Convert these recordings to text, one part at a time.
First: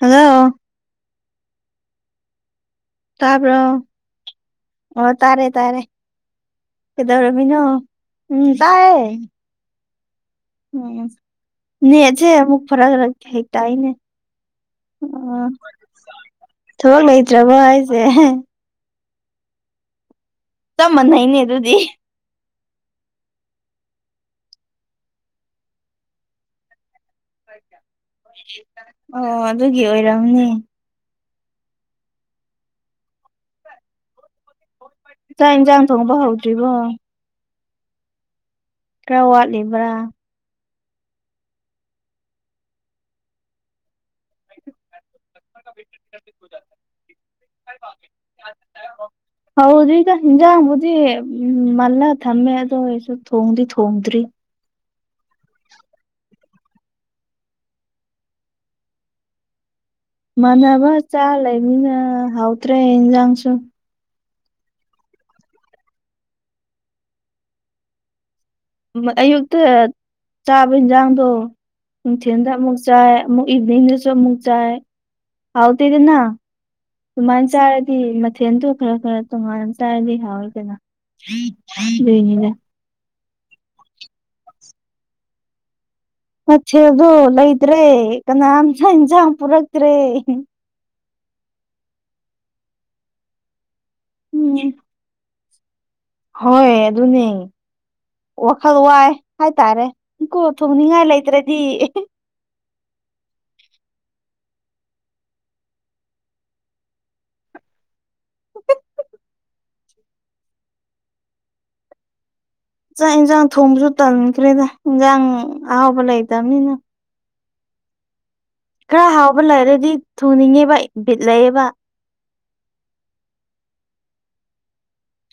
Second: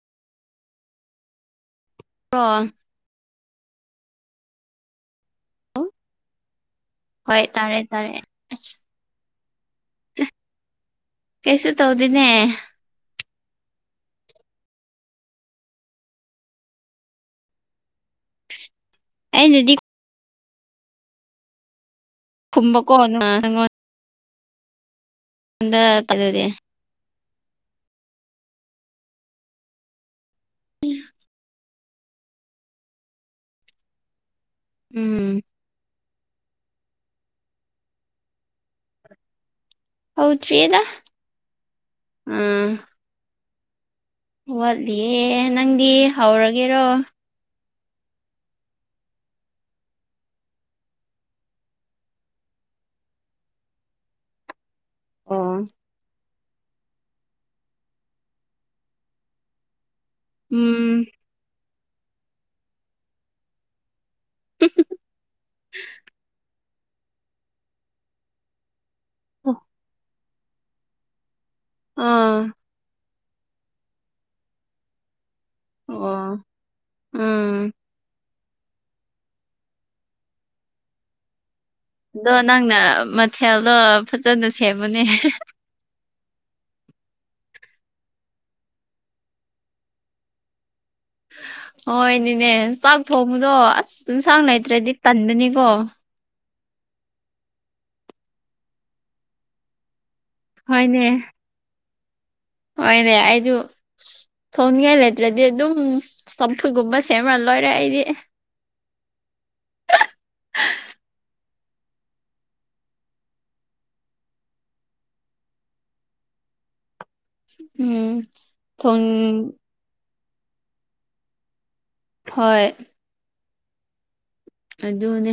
hello [unintelligible] ꯇꯥꯕ꯭ꯔꯣ ꯑꯣ ꯇꯥꯔꯦ ꯇꯥꯔꯦ ꯍꯣꯏ ꯀꯩꯗꯔꯝꯃꯤꯅꯣ ꯇꯥꯔꯦ ꯇꯥꯔꯦ ꯎꯝ ꯑꯁ ꯇꯥꯏꯌꯦ [unintelligible] ꯎꯝ ꯀꯩꯁꯨ ꯇꯧꯗꯦꯅꯦ ꯅꯦꯠꯁꯦ ꯑꯃꯨꯛ [unintelligible] ꯍꯦꯛ ꯇꯥꯏꯅꯦ ꯑ ꯊꯕꯛ ꯂꯩꯇ꯭ꯔꯕꯣ ꯍꯥꯏꯖꯦ [unintelligible] ꯑꯩꯗꯨꯗꯤ ꯆꯞ ꯃꯥꯟꯅꯩꯅꯦ ꯑꯗꯨꯗꯤ ꯀꯨꯝꯕ [unintelligible] ꯅꯪꯉꯣꯟ ꯅꯪꯉꯣꯟꯗ ꯇꯥꯜꯂꯦ ꯑꯣ ꯑꯗꯨꯒꯤ ꯑꯣꯏꯔꯝꯅꯤ ꯎ [unintelligible] ꯎꯝ ꯆꯥꯛ ꯌꯦꯟꯁꯥꯡ ꯊꯣꯡꯕ ꯍꯧꯗ꯭ꯔꯤꯕꯣ ꯈꯔ ꯋꯥꯠꯂꯤꯕ꯭ꯔꯥ ꯍꯧꯗ꯭ꯔꯤꯗ ꯎꯝ ꯋꯥꯠꯂꯤꯌꯦ ꯅꯪꯗꯤ ꯍꯧꯔꯒꯦꯔꯣ [unintelligible] ꯍꯧꯗ꯭ꯔꯤꯗ ꯍꯤꯟꯖꯥꯡꯕꯨꯗꯤ ꯎ ꯃꯜꯂ ꯊꯝꯃꯦ ꯑꯗꯨ ꯑꯣꯢꯔꯁꯨ ꯊꯣꯡꯗꯤ ꯊꯣꯡꯗ꯭ꯔꯤ ꯑꯣ ꯃꯥꯟꯅꯕ ꯎꯝ ꯆꯥ ꯂꯩꯅꯤꯅ ꯍꯥꯎꯗ꯭ꯔꯦ ꯏꯟꯁꯥꯡꯁꯨ [unintelligible] ꯑꯌꯨꯛꯇ ꯆꯥꯕ ꯏꯟꯁꯥꯡꯗꯣ ꯑꯥ ꯅꯨꯡꯊꯤꯜꯗ ꯑꯃꯨꯛ ꯆꯥꯏ ꯏꯚꯅꯤꯡꯗꯨꯁꯨ ꯑꯃꯨꯛ ꯆꯥꯏ ꯍꯥꯎꯇꯦꯗꯅꯥ ꯑꯣ ꯁꯨꯃꯥꯏꯅ ꯆꯥ ꯎꯝ ꯁꯤ ꯃꯊꯦꯜꯗꯣ ꯈꯔ ꯈꯔ ꯇꯣꯉꯥꯟꯅ ꯆꯥꯔꯗꯤ ꯍꯥꯎꯋꯦꯗꯅ ꯑꯗꯣ ꯑꯗꯨꯢꯅꯤꯗ ꯅꯪꯅ [unintelligible] ꯃꯊꯦꯜꯗꯣ ꯐꯖꯅ ꯁꯦꯝꯃꯨꯅꯦ ꯃꯊꯦꯗꯣ ꯂꯩꯇ꯭ꯔꯦ ꯀꯅꯥꯝꯇ ꯏꯟꯁꯥꯡ ꯄꯨꯔꯛꯇ꯭ꯔꯦ ꯍꯣꯏꯅꯦꯅꯦ ꯆꯥꯛ ꯊꯣꯡꯕꯗꯣ ꯑꯁ ꯌꯦꯟꯁꯥꯡ ꯎꯝ ꯂꯩꯇ꯭ꯔꯗꯤ ꯇꯟꯕꯅꯤꯀꯣ ꯍꯣꯏ ꯑꯗꯨꯅꯦ ꯋꯥꯈꯜ ꯋꯥꯏ ꯍꯥꯏꯇꯥꯔꯦ ꯀꯣ ꯊꯣꯡꯅꯤꯡꯉꯥꯏ ꯍꯣꯏꯅꯦ ꯂꯩꯇ꯭ꯔꯗꯤ ꯍꯣꯏꯅꯦ ꯑꯩꯖꯨ ꯊꯣꯡꯅꯤꯡꯉꯥꯏ ꯂꯩꯇ꯭ꯔꯗꯤ ꯑꯗꯨꯝ ꯆꯝꯐꯨꯠꯒꯨꯝꯕ ꯁꯦꯝꯃ ꯂꯣꯏꯔꯦ ꯑꯩꯗꯤ ꯆꯥꯛ ꯏꯟꯁꯥꯡ ꯊꯣꯡꯕꯁꯨ ꯇꯟꯈ꯭ꯔꯦꯗ ꯏꯟꯁꯥꯡ ꯑꯍꯥꯎꯕ ꯂꯩꯇꯝꯅꯤꯅ ꯎꯝ ꯊꯣꯡ ꯈꯔ ꯍꯥꯎꯕ ꯂꯩꯔꯗꯤ ꯊꯣꯡꯅꯤꯡꯉꯦꯕ ꯕꯤꯠ ꯂꯩꯑꯦꯕ ꯍꯣꯏ ꯑꯗꯨꯅꯦ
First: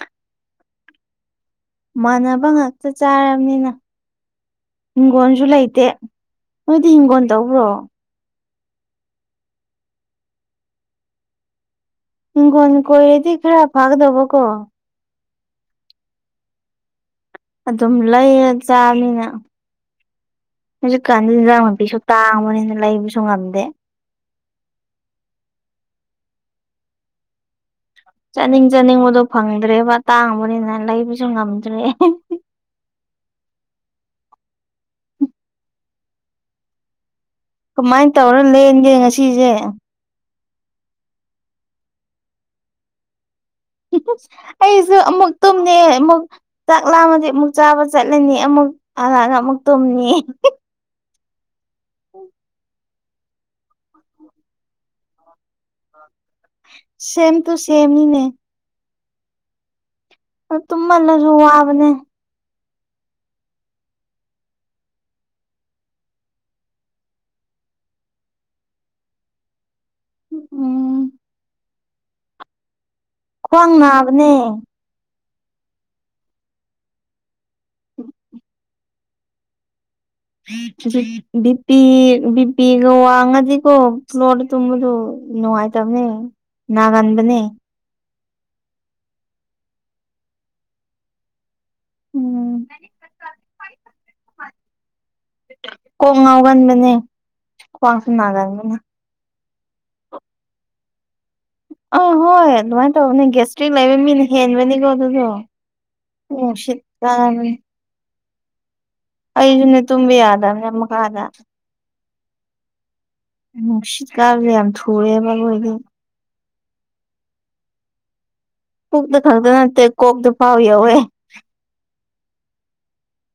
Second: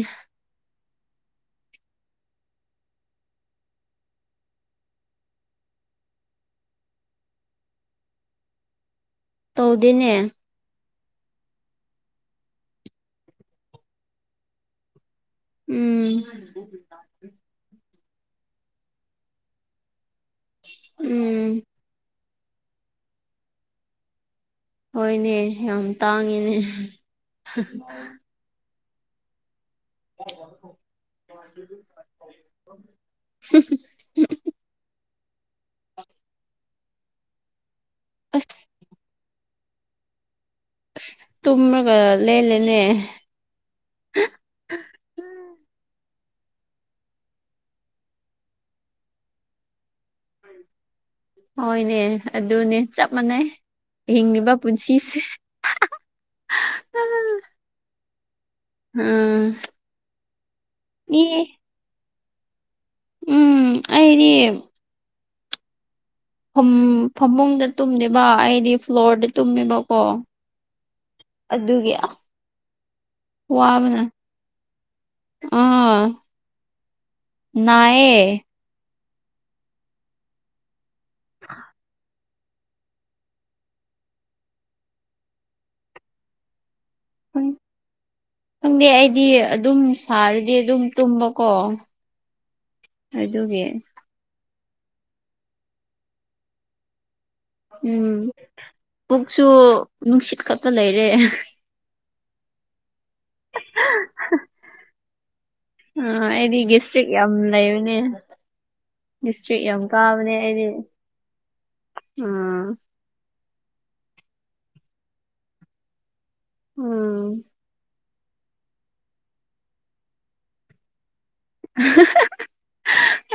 ꯃꯥꯟꯅꯕ ꯉꯥꯛꯇ ꯆꯥꯔꯕꯅꯤꯅ ꯍꯤꯡꯒꯣꯁꯨ ꯂꯩꯇꯦ ꯅꯣꯏꯗꯤ ꯍꯤꯡꯒꯣꯜ ꯇꯧꯕ꯭ꯔꯣ ꯇꯧꯗꯦꯅꯦ ꯨꯍꯤꯡꯒꯣꯟ ꯀꯣꯏꯔꯗꯤ ꯈꯔ ꯐꯥꯒꯗꯕ ꯀꯣ ꯎꯝ ꯑꯗꯨꯝ ꯂꯩꯔ ꯆꯥꯕꯅꯤꯅ ꯍꯧꯖꯤꯛ ꯀꯥꯟꯗꯤ ꯎꯝ ꯏꯟꯖꯥꯡ ꯅꯥꯄꯤꯁꯨ ꯇꯥꯡꯕꯅꯦꯅ ꯂꯩꯕꯁꯨ ꯉꯝꯗꯦ ꯍꯣꯏꯅꯦ ꯌꯥꯝ ꯇꯥꯡꯉꯤꯅꯦ ꯆꯥꯅꯤꯡ ꯆꯥꯅꯤꯡꯕꯗꯣ ꯐꯪꯗ꯭ꯔꯦꯕ ꯇꯥꯡꯕꯅꯤꯅ ꯂꯩꯕꯁꯨ ꯉꯝꯗ꯭ꯔꯦ ꯍꯝ [unintelligible] ꯀꯃꯥꯏ ꯇꯧꯔ ꯑꯁ ꯂꯦꯟꯒꯦ ꯉꯁꯤꯖꯦ ꯑꯁ ꯇꯨꯝꯂꯒ ꯂꯦꯜꯂꯦꯅꯦ ꯑꯩꯁꯨ ꯑꯃꯨꯛ ꯇꯨꯝꯃꯦ ꯑꯃꯨꯛ ꯆꯥꯛ ꯂꯥꯝꯃꯗꯤ ꯑꯃꯨꯛ ꯆꯥꯕ ꯆꯠꯂꯅꯤ ꯑꯃꯨꯛ ꯍꯜꯂꯛꯑꯒ ꯑꯃꯨꯛ ꯇꯨꯝꯅꯤ ꯍꯣꯏꯅꯦ ꯑꯗꯨꯅꯦ ꯆꯞ ꯃꯥꯟꯅꯩ ꯍꯤꯡꯂꯤꯕ ꯄꯨꯟꯁꯤꯁꯦ [inaudible] ꯁꯦꯝ ꯇꯨ ꯁꯦꯝꯅꯤꯅꯦ ꯎꯝ ꯃꯤ ꯇꯨꯃꯜꯂꯖꯨ ꯋꯥꯕꯅꯦ ꯎꯝ ꯑꯩꯗꯤ ꯐꯝ ꯐꯃꯨꯡꯗ ꯇꯨꯝꯗꯦꯕ ꯑꯩꯗꯤ ꯐ꯭ꯂꯣꯔꯗ ꯇꯨꯝꯃꯦꯕ ꯀꯣ ꯎꯝ ꯑꯗꯨꯒꯤ ꯑꯁ ꯈ꯭ꯋꯥꯡ ꯋꯥꯕꯅ ꯅꯥꯕꯅꯦ ꯑꯥ ꯅꯥꯏꯑꯦ ꯕꯤ ꯄꯤ ꯕꯤ ꯄꯤꯒ ꯋꯥꯡꯉꯗꯤꯀꯣ ꯐ꯭ꯂꯣꯔꯗ ꯇꯨꯝꯕꯗꯨ ꯅꯨꯡꯉꯥꯏꯇꯕꯅꯦ ꯅꯥꯒꯟ ꯈꯪꯗꯦ ꯑꯩꯗꯤ ꯑꯗꯨꯝ ꯁꯥꯔꯗꯤ ꯑꯗꯨꯝ ꯇꯨꯝꯕꯀꯣ ꯎꯝ ꯑꯗꯨꯒꯤ ꯀꯣꯛ ꯉꯥꯎꯒꯟꯕꯅꯦ ꯈ꯭ꯋꯥꯡꯁꯨ ꯎꯝ ꯅꯥꯒꯟꯕꯅꯦ ꯄꯨꯛꯁꯨ ꯅꯨꯡꯁꯤꯠ ꯈꯛꯇ ꯂꯩꯔꯦ ꯑꯥ ꯍꯣꯏ ꯑꯗꯨꯃꯥꯏꯅ ꯇꯧꯕꯅꯦ ꯒꯦꯁꯇ꯭ꯔꯤꯛ ꯂꯩꯕ ꯃꯤꯅ ꯍꯦꯟꯕꯅꯤꯀꯣ ꯑꯗꯨꯗꯣ ꯑꯥ ꯑꯩꯗꯤ ꯅꯨꯡꯁꯤꯠ ꯒꯦꯁꯇ꯭ꯔꯤꯛ ꯌꯥꯝ ꯀꯥꯕꯅꯦ ꯂꯩꯔꯦꯅꯦ ꯑꯩꯁꯨꯅꯦ ꯇꯨꯝꯕ ꯑꯩꯗꯤ ꯌꯥꯗꯕꯅꯦ ꯃꯈꯥꯗ ꯎꯝ ꯅꯨꯡꯁꯤꯠ ꯀꯥꯕꯁꯦ ꯌꯥꯝ ꯊꯨꯔꯦꯕ ꯑꯩꯈꯣꯏꯗꯣ ꯎꯝ ꯄꯨꯛꯇꯈꯛꯇ ꯅꯠꯇꯦ ꯀꯣꯛꯇ ꯐꯥꯎ ꯌꯧꯋꯦ [unintelligible]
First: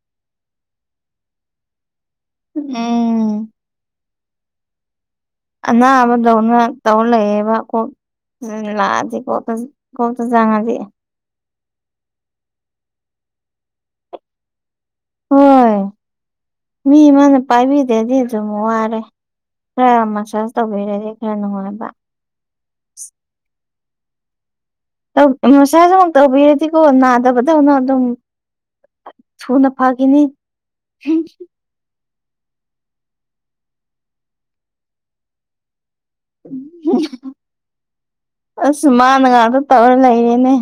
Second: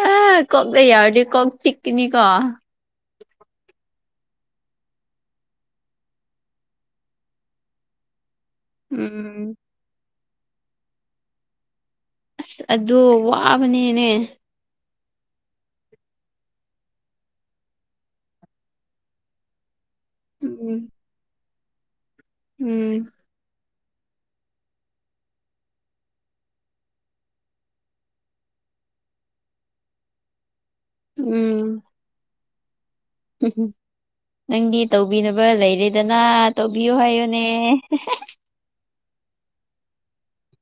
ꯑꯥ ꯀꯣꯛꯇ ꯌꯧꯔꯗꯤ ꯀꯣꯛ ꯆꯤꯛꯀꯅꯤꯀꯣ ꯎꯝ ꯑꯅꯥꯕꯗꯧꯅ ꯇꯧ ꯂꯩꯌꯦꯕꯀꯣ ꯂꯥꯛꯑꯗꯤꯀꯣ ꯎꯝ ꯀꯣꯛꯇ ꯆꯥꯡꯉꯗꯤ ꯑꯁ ꯑꯗꯨ ꯋꯥꯕꯅꯤꯅꯦ ꯍꯣꯏ ꯃꯤ ꯑꯃꯅ ꯄꯥꯏꯕꯤꯗꯔꯗꯤ ꯑꯗꯨꯝ ꯋꯥꯔꯦ ꯈꯔ ꯃꯁꯥ ꯁꯥꯆ ꯎꯝ ꯇꯧꯕꯤꯔꯗꯤ ꯈꯔ ꯅꯨꯡꯉꯥꯏꯕ ꯎꯝ ꯇꯧ ꯃꯁꯥꯁꯁꯨ ꯑꯃꯨꯛ ꯇꯧꯕꯤꯔꯗꯤꯀꯣ ꯅꯥꯗꯕꯗꯧꯅ ꯑꯗꯨꯝ ꯊꯨꯅ ꯐꯈꯤꯅꯤ ꯎꯝ ꯎꯝ ꯍꯨꯡ ꯅꯪꯗꯤ ꯇꯧꯕꯤꯅꯕ ꯂꯩꯔꯦꯗꯅ ꯇꯧꯕꯤꯌꯨ ꯍꯥꯏꯌꯨꯅꯦ ꯑꯁ ꯃꯥꯅ ꯉꯥꯛꯇ ꯇꯧꯔ ꯂꯩꯔꯤꯅꯦ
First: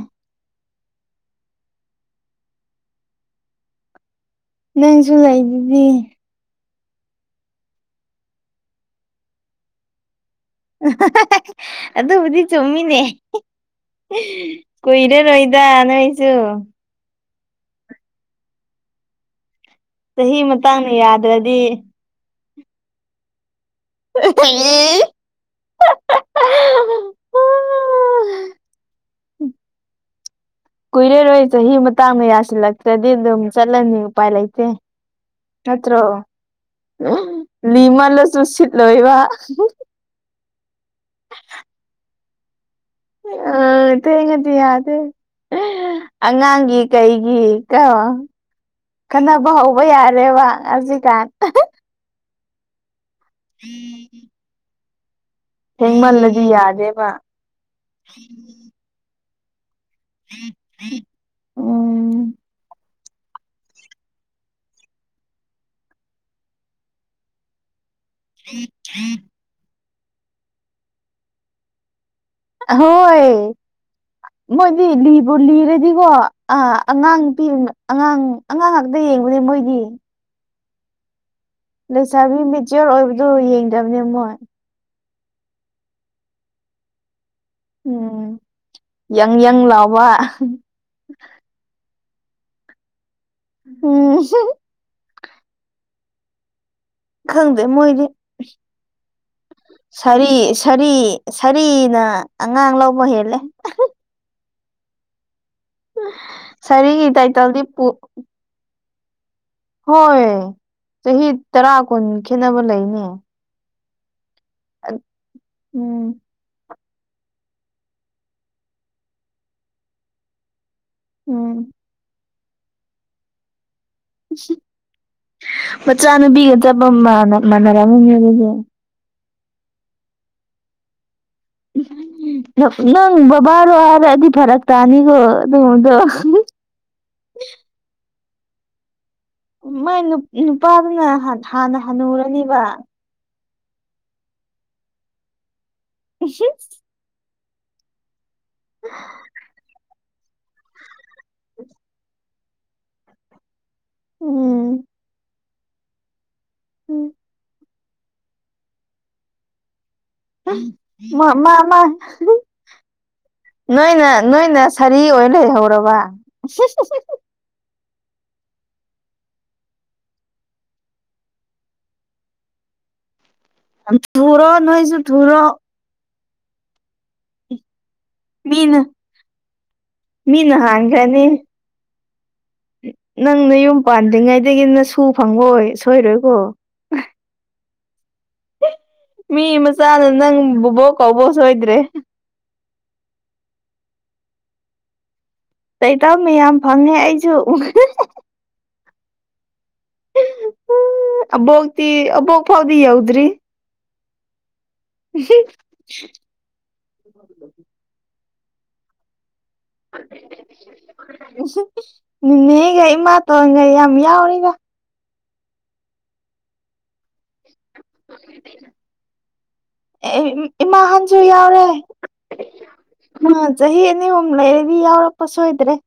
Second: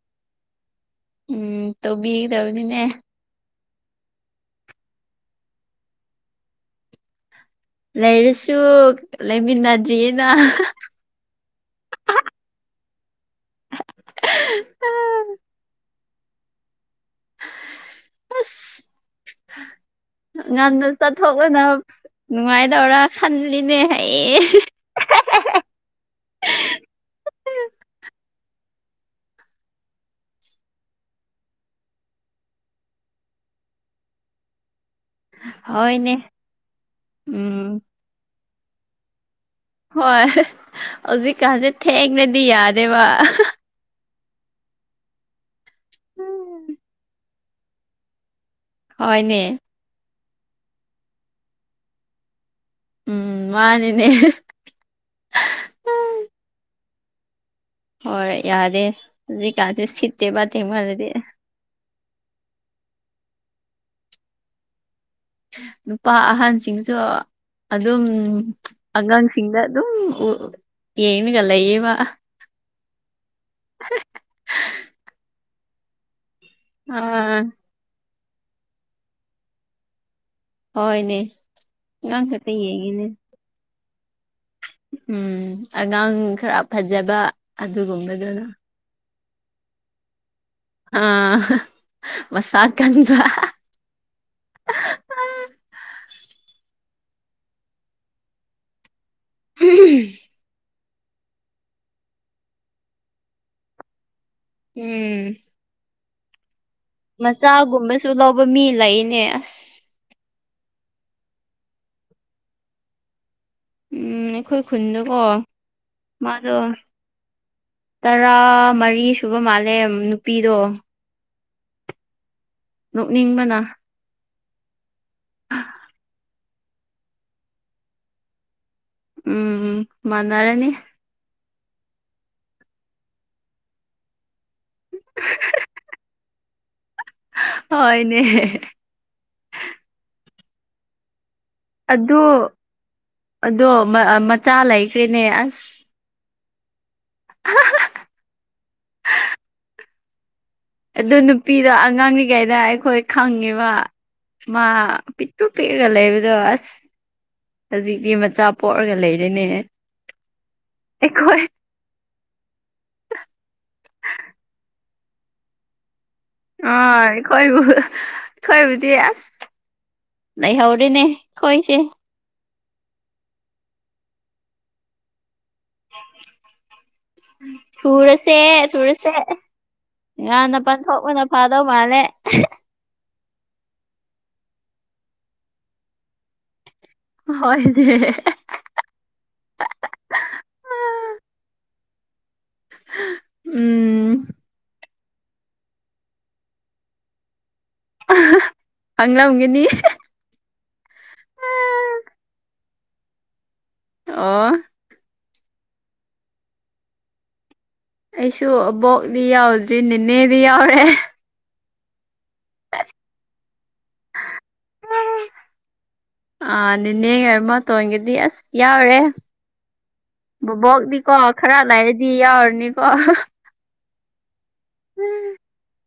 ꯎꯝ ꯇꯧꯕꯤꯒꯗꯕꯅꯤꯅꯦ ꯅꯪꯁꯨ ꯂꯩꯗꯨꯗꯤ ꯂꯩꯔꯁꯨ ꯂꯩꯃꯤꯟꯅꯗ꯭ꯔꯤꯑꯦꯅ [unintelligible] ꯑꯗꯨꯕꯨꯗꯤ ꯆꯨꯝꯃꯤꯅꯦ ꯀꯨꯏꯔꯔꯣꯏꯗ ꯅꯣꯏꯁꯨ ꯑꯁ ꯆꯍꯤ ꯉꯟꯅ ꯃꯇꯥꯡꯅ ꯌꯥꯗ꯭ꯔꯗꯤ ꯆꯠꯊꯣꯛꯂꯅ ꯅꯨꯡꯉꯥꯏꯗꯧꯔ ꯈꯜꯂꯤꯅꯦ ꯍꯌꯦ ꯀꯨꯏꯔꯦꯔꯣꯏ ꯆꯍꯤ ꯃꯇꯥꯡꯅ ꯌꯥꯁꯤꯜꯂꯛꯇ꯭ꯔꯗꯤ ꯑꯗꯨꯝ ꯆꯠꯂꯅꯤ ꯎꯄꯥꯏ ꯂꯩꯇꯦ ꯅꯠꯇ꯭ꯔꯣ ꯍꯣꯏꯅꯦ ꯎꯝ ꯂꯤꯃꯜꯂꯁꯨ ꯁꯤꯠꯂꯣꯏꯕ ꯍꯣꯏ ꯍꯧꯖꯤꯛꯀꯥꯟꯁꯦ ꯊꯦꯡꯔꯗꯤ ꯌꯥꯗꯦꯕ ꯑ ꯊꯦꯡꯉꯗꯤ ꯌꯥꯗꯦ ꯍꯥ ꯑꯉꯥꯡꯒꯤ ꯀꯩꯒꯤ ꯀꯣ ꯍꯣꯏꯅꯦ ꯈꯠꯅꯕ ꯍꯧꯕ ꯌꯥꯔꯦꯕ ꯍꯧꯖꯤꯛꯀꯥꯟ ꯑꯍꯥ ꯎꯨꯝ ꯃꯥꯅꯤꯅꯦ ꯊꯦꯡꯃꯜꯂꯗꯤ ꯌꯥꯗꯦꯕ ꯍꯣꯏ ꯌꯥꯗꯦ ꯍꯧꯖꯤꯀꯥꯟꯖꯦ ꯁꯤꯠꯇꯦꯕ ꯊꯦꯡꯃꯜꯂꯗꯤ ꯎꯨꯝ ꯅꯨꯄꯥ ꯑꯍꯟꯁꯤꯡꯁꯨ ꯑꯗꯨꯝ ꯑꯉꯥꯡ ꯁꯤꯡꯗ ꯑꯗꯨꯝ ꯎꯨ ꯌꯦꯉꯥꯒ ꯂꯩꯌꯦꯕ ꯑꯍꯣꯏ ꯃꯣꯏꯗꯤ ꯂꯤꯕꯨ ꯂꯤꯔꯗꯤꯀꯣ ꯑꯥ ꯑꯉꯥꯡ ꯑꯥ ꯄꯤ ꯑꯉꯥꯡ ꯑꯉꯥꯡ ꯉꯥꯛꯇ ꯌꯦꯡꯕꯅꯦ ꯃꯣꯏꯗꯤ ꯍꯣꯢꯅꯦ ꯂꯩꯁꯥꯕꯤ ꯃꯦꯆꯌꯣꯔ ꯑꯣꯏꯕꯗꯨ ꯌꯦꯡꯗꯕꯅꯦ ꯃꯣꯏ ꯎꯨꯝ ꯑꯉꯥꯡ ꯈꯔ ꯐꯖꯕ ꯎꯝ ꯑꯗꯨꯒꯨꯝꯕꯗꯨꯅ ꯌꯪ ꯌꯪ ꯂꯥꯎꯕ ꯑꯥ ꯃꯁꯥ ꯀꯟꯕ ꯎꯝ ꯍꯨꯍꯥ ꯈꯪꯗꯦ ꯃꯣꯏꯗꯤ ꯁꯥꯔꯤ ꯁꯥꯔꯤ ꯁꯥꯔꯤꯅ ꯑꯉꯥꯡ ꯂꯧꯕ ꯍꯦꯜꯂꯦ ꯎꯨꯝ ꯁꯔꯤꯒꯤ ꯇꯥꯏꯇꯜꯗꯤ ꯄꯨ ꯕ ꯃꯤ ꯂꯩꯅꯦ ꯑꯁ ꯍꯣꯏ ꯆꯍꯤ ꯇꯔꯥ ꯀꯨꯟ ꯈꯦꯠꯅꯕ ꯂꯩꯅꯦ ꯎꯝ ꯑꯩꯈꯣꯏ ꯈꯨꯟꯗꯀꯣ ꯎꯝ ꯃꯥ ꯑꯗꯣ ꯇꯔꯥ ꯃꯔꯤ ꯁꯨꯕ ꯃꯥꯜꯂꯦ ꯅꯨꯄꯤꯗꯣ ꯎꯝ ꯅꯣꯛꯅꯤꯡꯕꯅ ꯃꯆꯥꯅꯨꯄꯤꯒ ꯆꯞꯄ ꯃꯥꯟꯅ ꯃꯥꯟꯅꯔꯝꯃꯅꯦ ꯑꯗꯨꯗꯤ ꯎꯝ ꯃꯥꯟꯅꯔꯅꯤ ꯅꯣ ꯅꯪ ꯕꯕꯥꯔꯣ ꯍꯥꯏꯔꯛꯑꯗꯤ ꯐꯔꯛ ꯇꯥꯅꯤꯀꯣ ꯑꯗꯨꯒꯨꯝꯕꯗꯣ ꯍꯥ ꯍꯣꯢꯅꯦ ꯃꯥꯢ ꯅꯨꯞ ꯅꯨꯄꯥꯥꯗꯨ ꯅꯍꯥꯟ ꯑꯗꯨ ꯑꯗꯣ ꯑꯥ ꯃꯆꯥ ꯂꯩꯈ꯭ꯔꯦꯅꯦ ꯑꯁ ꯎꯍꯥ ꯍꯥ ꯍꯥ ꯍꯥ [inaudible] ꯑꯗꯨ ꯅꯨꯄꯤꯗꯣ ꯑꯉꯥꯡꯔꯤꯉꯩꯗ ꯑꯩꯈꯣꯏ ꯈꯪꯉꯦꯕ ꯃꯥ ꯎꯝ ꯄꯤ ꯇ꯭ꯔꯨ ꯄꯤꯛꯔꯒ ꯂꯩꯕꯗꯣ ꯑꯁ ꯎꯝ ꯍꯧꯖꯤꯛꯇꯤ ꯃꯆꯥ ꯄꯣꯛꯔꯒ ꯂꯩꯔꯦꯅꯦ ꯃꯥ ꯑꯩꯈꯣꯏ ꯃꯥ ꯃꯥ ꯍꯥ ꯅꯣꯏꯅ ꯅꯣꯏꯅ ꯁꯥꯔꯤ ꯑꯣꯏꯔ ꯂꯩꯍꯧꯔꯕ ꯑꯣꯢ ꯈꯣꯏꯕꯨ ꯈꯣꯏꯕꯨꯗꯤ ꯑꯁ ꯂꯩꯍꯧꯔꯦꯅꯦ ꯈꯣꯏꯁꯦ ꯍꯟꯊꯨꯔꯣ ꯅꯣꯏꯖꯨ ꯊꯨꯔꯣ ꯊꯨꯔꯁ ꯁꯦ ꯃꯤꯅ ꯊꯨꯔꯁꯦ ꯃꯤꯅ ꯉꯥꯟꯅ ꯄꯟꯊꯣꯛꯄꯅ ꯍꯥꯟꯈ꯭ꯔꯅꯤ ꯐꯥꯗꯧ ꯃꯥꯜꯂꯦ ꯅꯪ ꯅꯌꯨꯝ ꯄꯥꯟꯗ꯭ꯔꯤꯉꯩꯗꯒꯤ ꯅꯁꯨ ꯐꯪꯉꯣꯏ ꯁꯣꯏꯔꯣꯏꯀꯣ ꯍꯣꯏꯅꯦ ꯃꯤ ꯃꯆꯥꯅ ꯅꯪ ꯕꯣꯕꯣꯛ ꯀꯧꯕ ꯁꯣꯏꯗ꯭ꯔꯦ ꯎꯝ ꯇꯥꯏꯇꯜ ꯃꯌꯥꯝ ꯐꯪꯉꯦ ꯑꯩꯁꯨ ꯐꯪꯂꯝꯒꯅꯤ ꯑꯕꯣꯛꯇꯤ ꯑꯕꯣꯛ ꯐꯥꯎꯗꯤ ꯌꯧꯗ꯭ꯔꯤ ꯑꯣ [unintelligible] [inaudible] ꯑꯩꯁꯨ ꯑꯕꯣꯛꯗꯤ ꯌꯥꯎꯗ꯭ꯔꯤ ꯅꯦꯅꯦꯗꯤ ꯌꯥꯎꯔꯦ ꯅꯤꯅꯦꯒ ꯏꯃꯥꯇꯣꯟꯒ ꯌꯥꯝ ꯌꯥꯎꯋꯤꯗ ꯑꯥ ꯅꯦꯅꯦꯒ ꯏꯃꯥꯇꯣꯟꯒꯗꯤ ꯑꯁ ꯌꯥꯎꯔꯦ ꯕꯨꯕꯣꯛꯗꯤꯀꯣ ꯏꯃꯥꯍꯟꯁꯨ ꯈꯔ ꯌꯥꯎꯔꯦ ꯂꯩꯔꯗꯤ ꯌꯥꯎꯔꯅꯤꯀꯣ ꯆꯍꯤ ꯑꯅꯤ ꯑꯍꯨꯝ ꯂꯩꯔꯗꯤ ꯌꯥꯎꯔꯛꯄ ꯁꯣꯏꯗ꯭ꯔꯦ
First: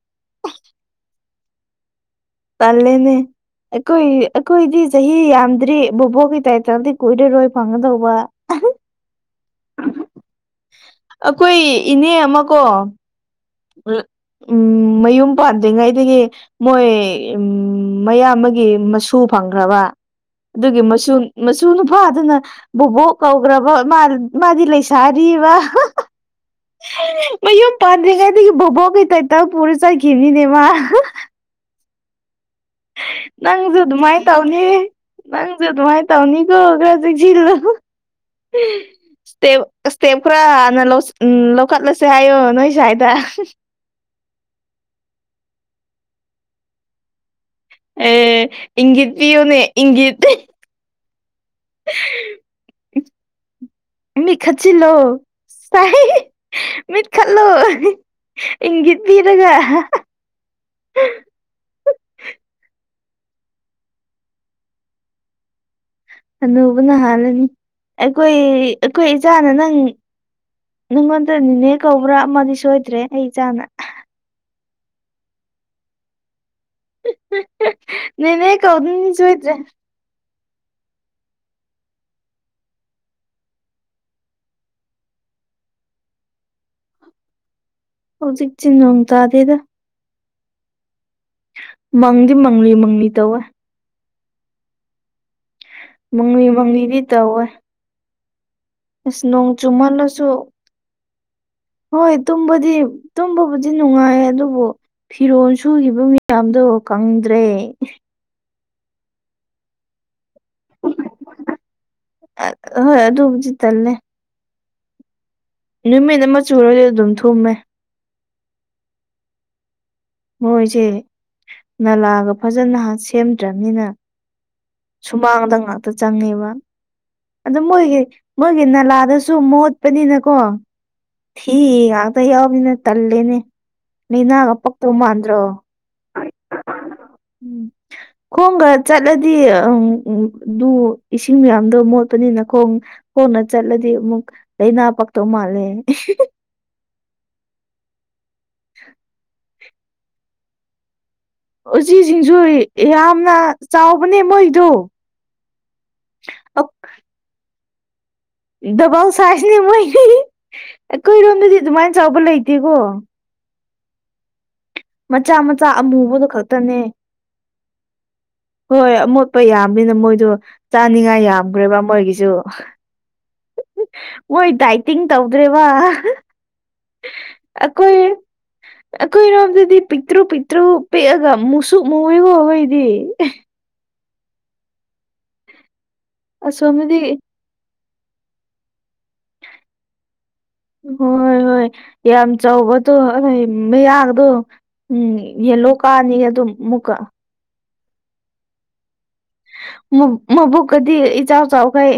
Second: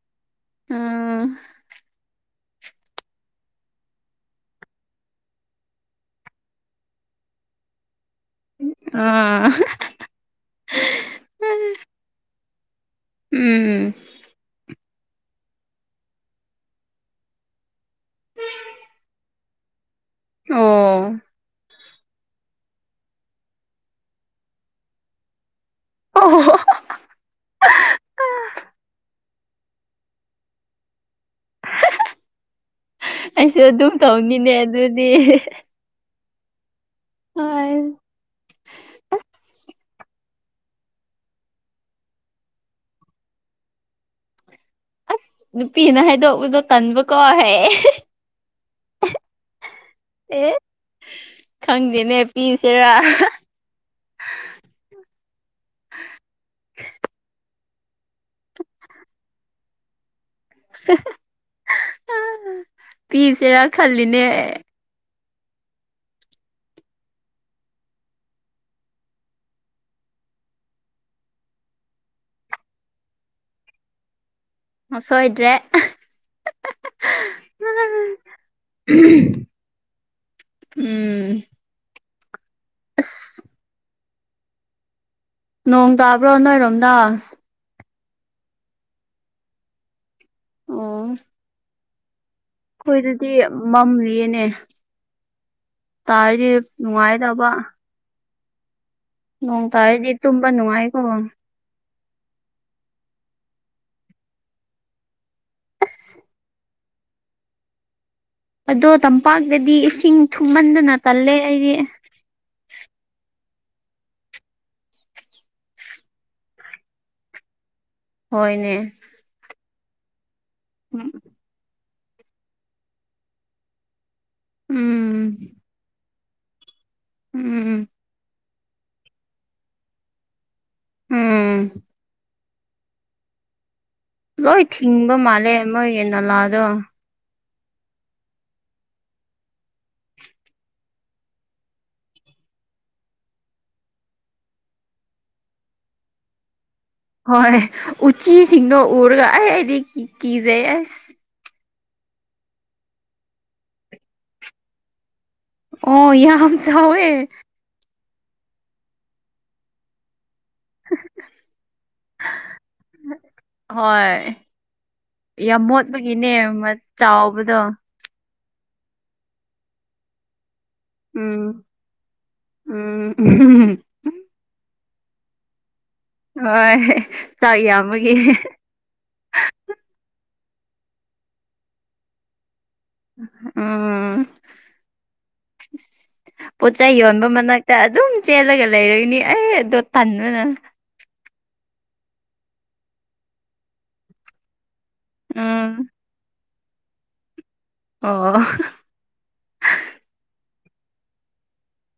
ꯎꯝ ꯇꯜꯂꯦꯅꯦ ꯑꯩꯈꯣꯏ ꯑꯩꯈꯣꯏꯗꯤ ꯆꯍꯤ ꯌꯥꯝꯗ꯭ꯔꯤ ꯕꯣꯕꯣꯛꯒꯤ ꯇꯥꯏꯇꯜꯗꯤ ꯀꯨꯏꯔꯔꯣꯏ ꯐꯪꯒꯗꯧꯕ ꯑꯥ ꯑꯈꯣꯏ ꯏꯅꯦ ꯑꯃꯀꯣ ꯎꯝ ꯎꯝ ꯃꯌꯨꯝ ꯄꯥꯟꯗ꯭ꯔꯤꯉꯩꯗꯒꯤ ꯃꯣꯏ ꯎꯝ ꯃꯌꯥꯝꯕꯒꯤ ꯃꯁꯨ ꯐꯪꯈ꯭ꯔꯕꯥ ꯑꯗꯨꯒꯤ ꯑꯣ ꯃꯁꯨ ꯃꯁꯨ ꯅꯨꯄꯥꯗꯨꯅ ꯕꯨꯕꯣꯛ ꯀꯧꯒ꯭ꯔꯕ ꯃꯥ-ꯃꯥꯗꯤ ꯂꯩꯁꯥꯔꯤꯕ ꯑꯣ ꯍꯣ [unintelligible] ꯃꯌꯨꯝ ꯄꯥꯥꯟꯗ꯭ꯔꯤꯉꯩꯗꯩ ꯕꯨꯕꯣꯛꯀꯤ ꯇꯥꯏꯇꯜ ꯄꯨꯔ ꯆꯠꯈꯤꯕꯅꯤꯅꯦ ꯃꯥ ꯑꯩꯁꯨ ꯅꯪꯖꯨ ꯑꯗꯨꯝ ꯑꯗꯨꯃꯥꯏꯅ ꯇꯧꯅꯤꯅꯦ ꯇꯧꯅꯤ ꯑꯗꯨꯗꯤ ꯅꯪꯖꯨ ꯑꯗꯨꯃꯥꯏ ꯇꯧꯅꯤꯒꯣ ꯈ꯭ꯔ ꯆꯦꯛꯁꯤꯜꯂꯨ ꯍꯣꯏ ꯑꯁ ꯁ꯭ꯇꯦꯞ ꯁ꯭ꯇꯦꯞ ꯈꯔ ꯍꯥꯟꯅ ꯂꯧꯁ ꯎꯝ ꯂꯧꯈꯠꯂꯁꯦ ꯍꯥꯏꯌꯣ ꯅꯣꯏ ꯁꯥꯏꯗ ꯑꯁ ꯅꯨꯄꯤꯅ ꯍꯥꯏꯗꯣꯛꯄꯗꯣ ꯇꯟꯕꯀꯣ ꯍꯥꯏꯑꯦ ꯑꯦ ꯏꯪꯒꯤꯠ ꯄꯤꯌꯨꯅꯦ ꯏꯪꯒꯤꯠ ꯑꯦ ꯈꯪꯗꯦꯅꯦ ꯄꯤꯁꯦꯔꯥ ꯃꯤꯠ ꯈꯠꯆꯤꯜꯂꯣ ꯇꯥꯢ ꯃꯤꯠ ꯈꯠꯂꯣ ꯏꯪꯒꯤꯠ ꯄꯤꯔꯒ ꯑ ꯄꯤꯁꯦꯔꯥ ꯈꯜꯂꯤꯅꯦ ꯍꯅꯨꯕꯅ ꯅꯥꯜꯂꯅꯤ ꯑꯩꯈꯣꯏ ꯑꯩꯈꯣꯏ ꯏꯆꯥꯅ ꯅꯪ ꯅꯪꯉꯣꯟꯗ ꯅꯤꯅꯦ ꯀꯧꯕ꯭ꯔꯥ ꯑꯃꯗꯤ ꯁꯣꯏꯗ꯭ꯔꯦ ꯑꯩ ꯏꯆꯥꯅ ꯁꯣꯏꯗ꯭ꯔꯦ ꯅꯦꯅꯦ ꯀꯧꯗꯨꯏꯅꯤ ꯁꯣꯏꯗ꯭ꯔꯦ ꯎꯝ ꯑꯁ ꯅꯣꯡ ꯇꯥꯕ꯭ꯔꯣ ꯅꯣꯏꯔꯣꯝꯗꯥ ꯍꯧꯖꯤꯛꯇꯤ ꯅꯣꯡ ꯇꯥꯗꯦꯗ ꯎꯝ ꯃꯪꯗꯤ ꯃꯪꯂꯤ ꯃꯪꯂꯤ ꯇꯧꯋꯦ ꯃꯝꯔꯤꯌꯦꯅꯦ ꯇꯥꯔꯗꯤ ꯃꯪꯂꯤ ꯃꯪꯂꯤꯗꯤ ꯇꯧꯋꯦ ꯅꯨꯡꯉꯥꯏꯗꯧꯕ ꯑꯁ ꯅꯣꯡ ꯇꯥꯔꯗꯤ ꯆꯨꯝꯃꯜꯂꯁꯨ ꯇꯨꯝꯕ ꯅꯨꯡꯉꯥꯏꯌꯦꯀꯣ ꯍꯣꯏ ꯇꯨꯝꯕꯗꯤ ꯇꯨꯝꯕꯕꯨꯗꯤ ꯅꯨꯡꯉꯥꯏ ꯑꯗꯨꯕꯨ ꯐꯤꯔꯣꯜ ꯁꯨꯒꯤꯕ ꯑꯁ ꯃꯤꯌꯥꯝꯗꯣ ꯀꯪꯗ꯭ꯔꯦ ꯑꯗꯣ ꯇꯝꯄꯥꯛꯇꯗꯤ ꯏꯁꯤꯡ ꯊꯨꯝꯃꯟꯗꯅ ꯇꯜꯂꯦ ꯑꯩꯗꯤ ꯍꯣꯏ ꯑꯗꯨꯕꯨꯗꯤ ꯇꯜꯂꯦ ꯅꯨꯃꯤꯠ ꯑꯃ ꯆꯨꯔꯗꯤ ꯑꯗꯨꯝ ꯊꯨꯝꯃꯦ ꯍꯣꯏꯅꯦ ꯃꯣꯏꯁꯦ ꯎꯝ ꯅꯂꯥꯒ ꯐꯖꯅ ꯍꯥꯟ ꯁꯦꯝꯗ꯭ꯔꯃꯤꯅ ꯎꯝ ꯁꯨꯃꯥꯡꯗ ꯉꯥꯛꯇ ꯆꯪꯉꯦꯕ ꯑꯗꯨ ꯎꯝ ꯃꯣꯏꯒꯤ ꯃꯣꯏꯒꯤ ꯅꯂꯥꯗꯁꯨ ꯃꯣꯠꯄꯅꯤꯅꯀꯣ ꯊꯤ ꯎꯝ ꯉꯥꯛꯇ ꯌꯥꯎꯕꯅꯤꯅ ꯇꯜꯂꯦꯅꯦ ꯂꯩꯅꯥꯒ ꯂꯣꯏ ꯄꯛꯇꯧ ꯊꯤꯡꯕ ꯃꯥꯟꯗ꯭ꯔꯣ ꯃꯥꯜꯂꯦ ꯃꯣꯏꯒꯤ ꯅꯂꯥꯗꯣ ꯎꯝ ꯈꯣꯡꯒ ꯆꯠꯂꯗꯤ ꯑꯝ ꯎꯝ ꯗꯨ ꯏꯁꯤꯡ ꯃꯌꯥꯝꯗꯣ ꯃꯣꯠꯄꯅꯤꯅ ꯈꯣꯡ ꯈꯣꯡꯅ ꯆꯠꯂꯗꯤ ꯑꯃꯨꯛ ꯂꯩꯅꯥ ꯄꯛꯇꯧ ꯃꯥꯜꯂꯦ ꯍꯣꯏ ꯎꯆꯤꯁꯤꯡꯗꯣ ꯎꯔꯒ ꯑꯩ ꯑꯩꯗꯤ ꯀꯤꯖꯩ ꯑꯁ ꯎꯆꯤꯁꯤꯡꯁꯨ ꯌꯥꯝꯅ ꯆꯥꯎꯕꯅꯦ ꯃꯣꯏꯗꯨ ꯑꯣ ꯌꯥꯝ ꯆꯥꯎꯋꯦ ꯗꯕꯜ ꯁꯥꯏꯖꯅꯦ ꯃꯣꯏꯒꯤ ꯑꯩꯈꯣꯏꯔꯣꯝꯗꯗꯤ ꯑꯗꯨꯃꯥꯏ ꯆꯥꯎꯕ ꯂꯩꯇꯦꯀꯣ ꯍꯣꯏ ꯃꯆꯥ ꯌꯥꯝ ꯃꯆꯥ ꯑꯃꯨꯕꯗꯣ ꯃꯣꯠꯄꯒꯤꯅꯦ ꯃ ꯈꯛꯇꯅꯦ ꯆꯥꯎꯕꯗꯣ ꯍꯣꯏ ꯑꯃꯣꯠꯄ ꯌꯥꯝꯕꯅꯤꯅ ꯃꯣꯏꯗꯣ ꯆꯥꯅꯤꯡꯉꯥꯏ ꯎꯝ ꯌꯥꯝꯒ꯭ꯔꯦꯕ ꯃꯣꯏꯒꯤꯖꯨ ꯎꯝ ꯃꯣꯏ ꯗꯥꯏꯇꯤꯡ ꯇꯧꯗ꯭ꯔꯤꯕ ꯍꯣꯏ ꯆꯥꯛ ꯌꯥꯝꯕꯒꯤ ꯑꯩꯈꯣꯏ ꯔꯣꯝꯗꯗꯤ ꯄꯤꯛꯇ꯭ꯔꯨ ꯄꯤꯛꯇ꯭ꯔꯨ ꯄꯤꯛꯑꯒ ꯃꯨꯁꯨꯛ ꯃꯨꯏꯋꯦꯀꯣ ꯑꯈꯣꯏꯒꯤꯗꯤ ꯎꯝ ꯑꯁꯣꯝꯗꯗꯤ ꯄꯣꯠꯆꯩꯩ ꯌꯣꯟꯕ ꯃꯅꯥꯛ ꯇ ꯑꯗꯨꯝ ꯆꯦꯜꯂꯒ ꯂꯩꯔꯅꯤ ꯑꯩ ꯑꯗꯣ ꯇꯟꯕꯅ ꯍꯣꯏ ꯍꯣꯏ ꯌꯥꯝ ꯆꯥꯎꯕꯗꯣ ꯑꯩꯈꯣꯏ ꯃꯌꯥꯒꯗꯣ ꯎꯝ ꯎꯝ ꯌꯦꯜꯂꯣ ꯀꯥꯅꯤ ꯑꯗꯨꯝ ꯃꯨꯛꯀ ꯑꯣ ꯃꯨ ꯃꯕꯨꯛ ꯀꯗꯤ ꯏꯆꯥꯎ ꯆꯥꯎꯈꯩ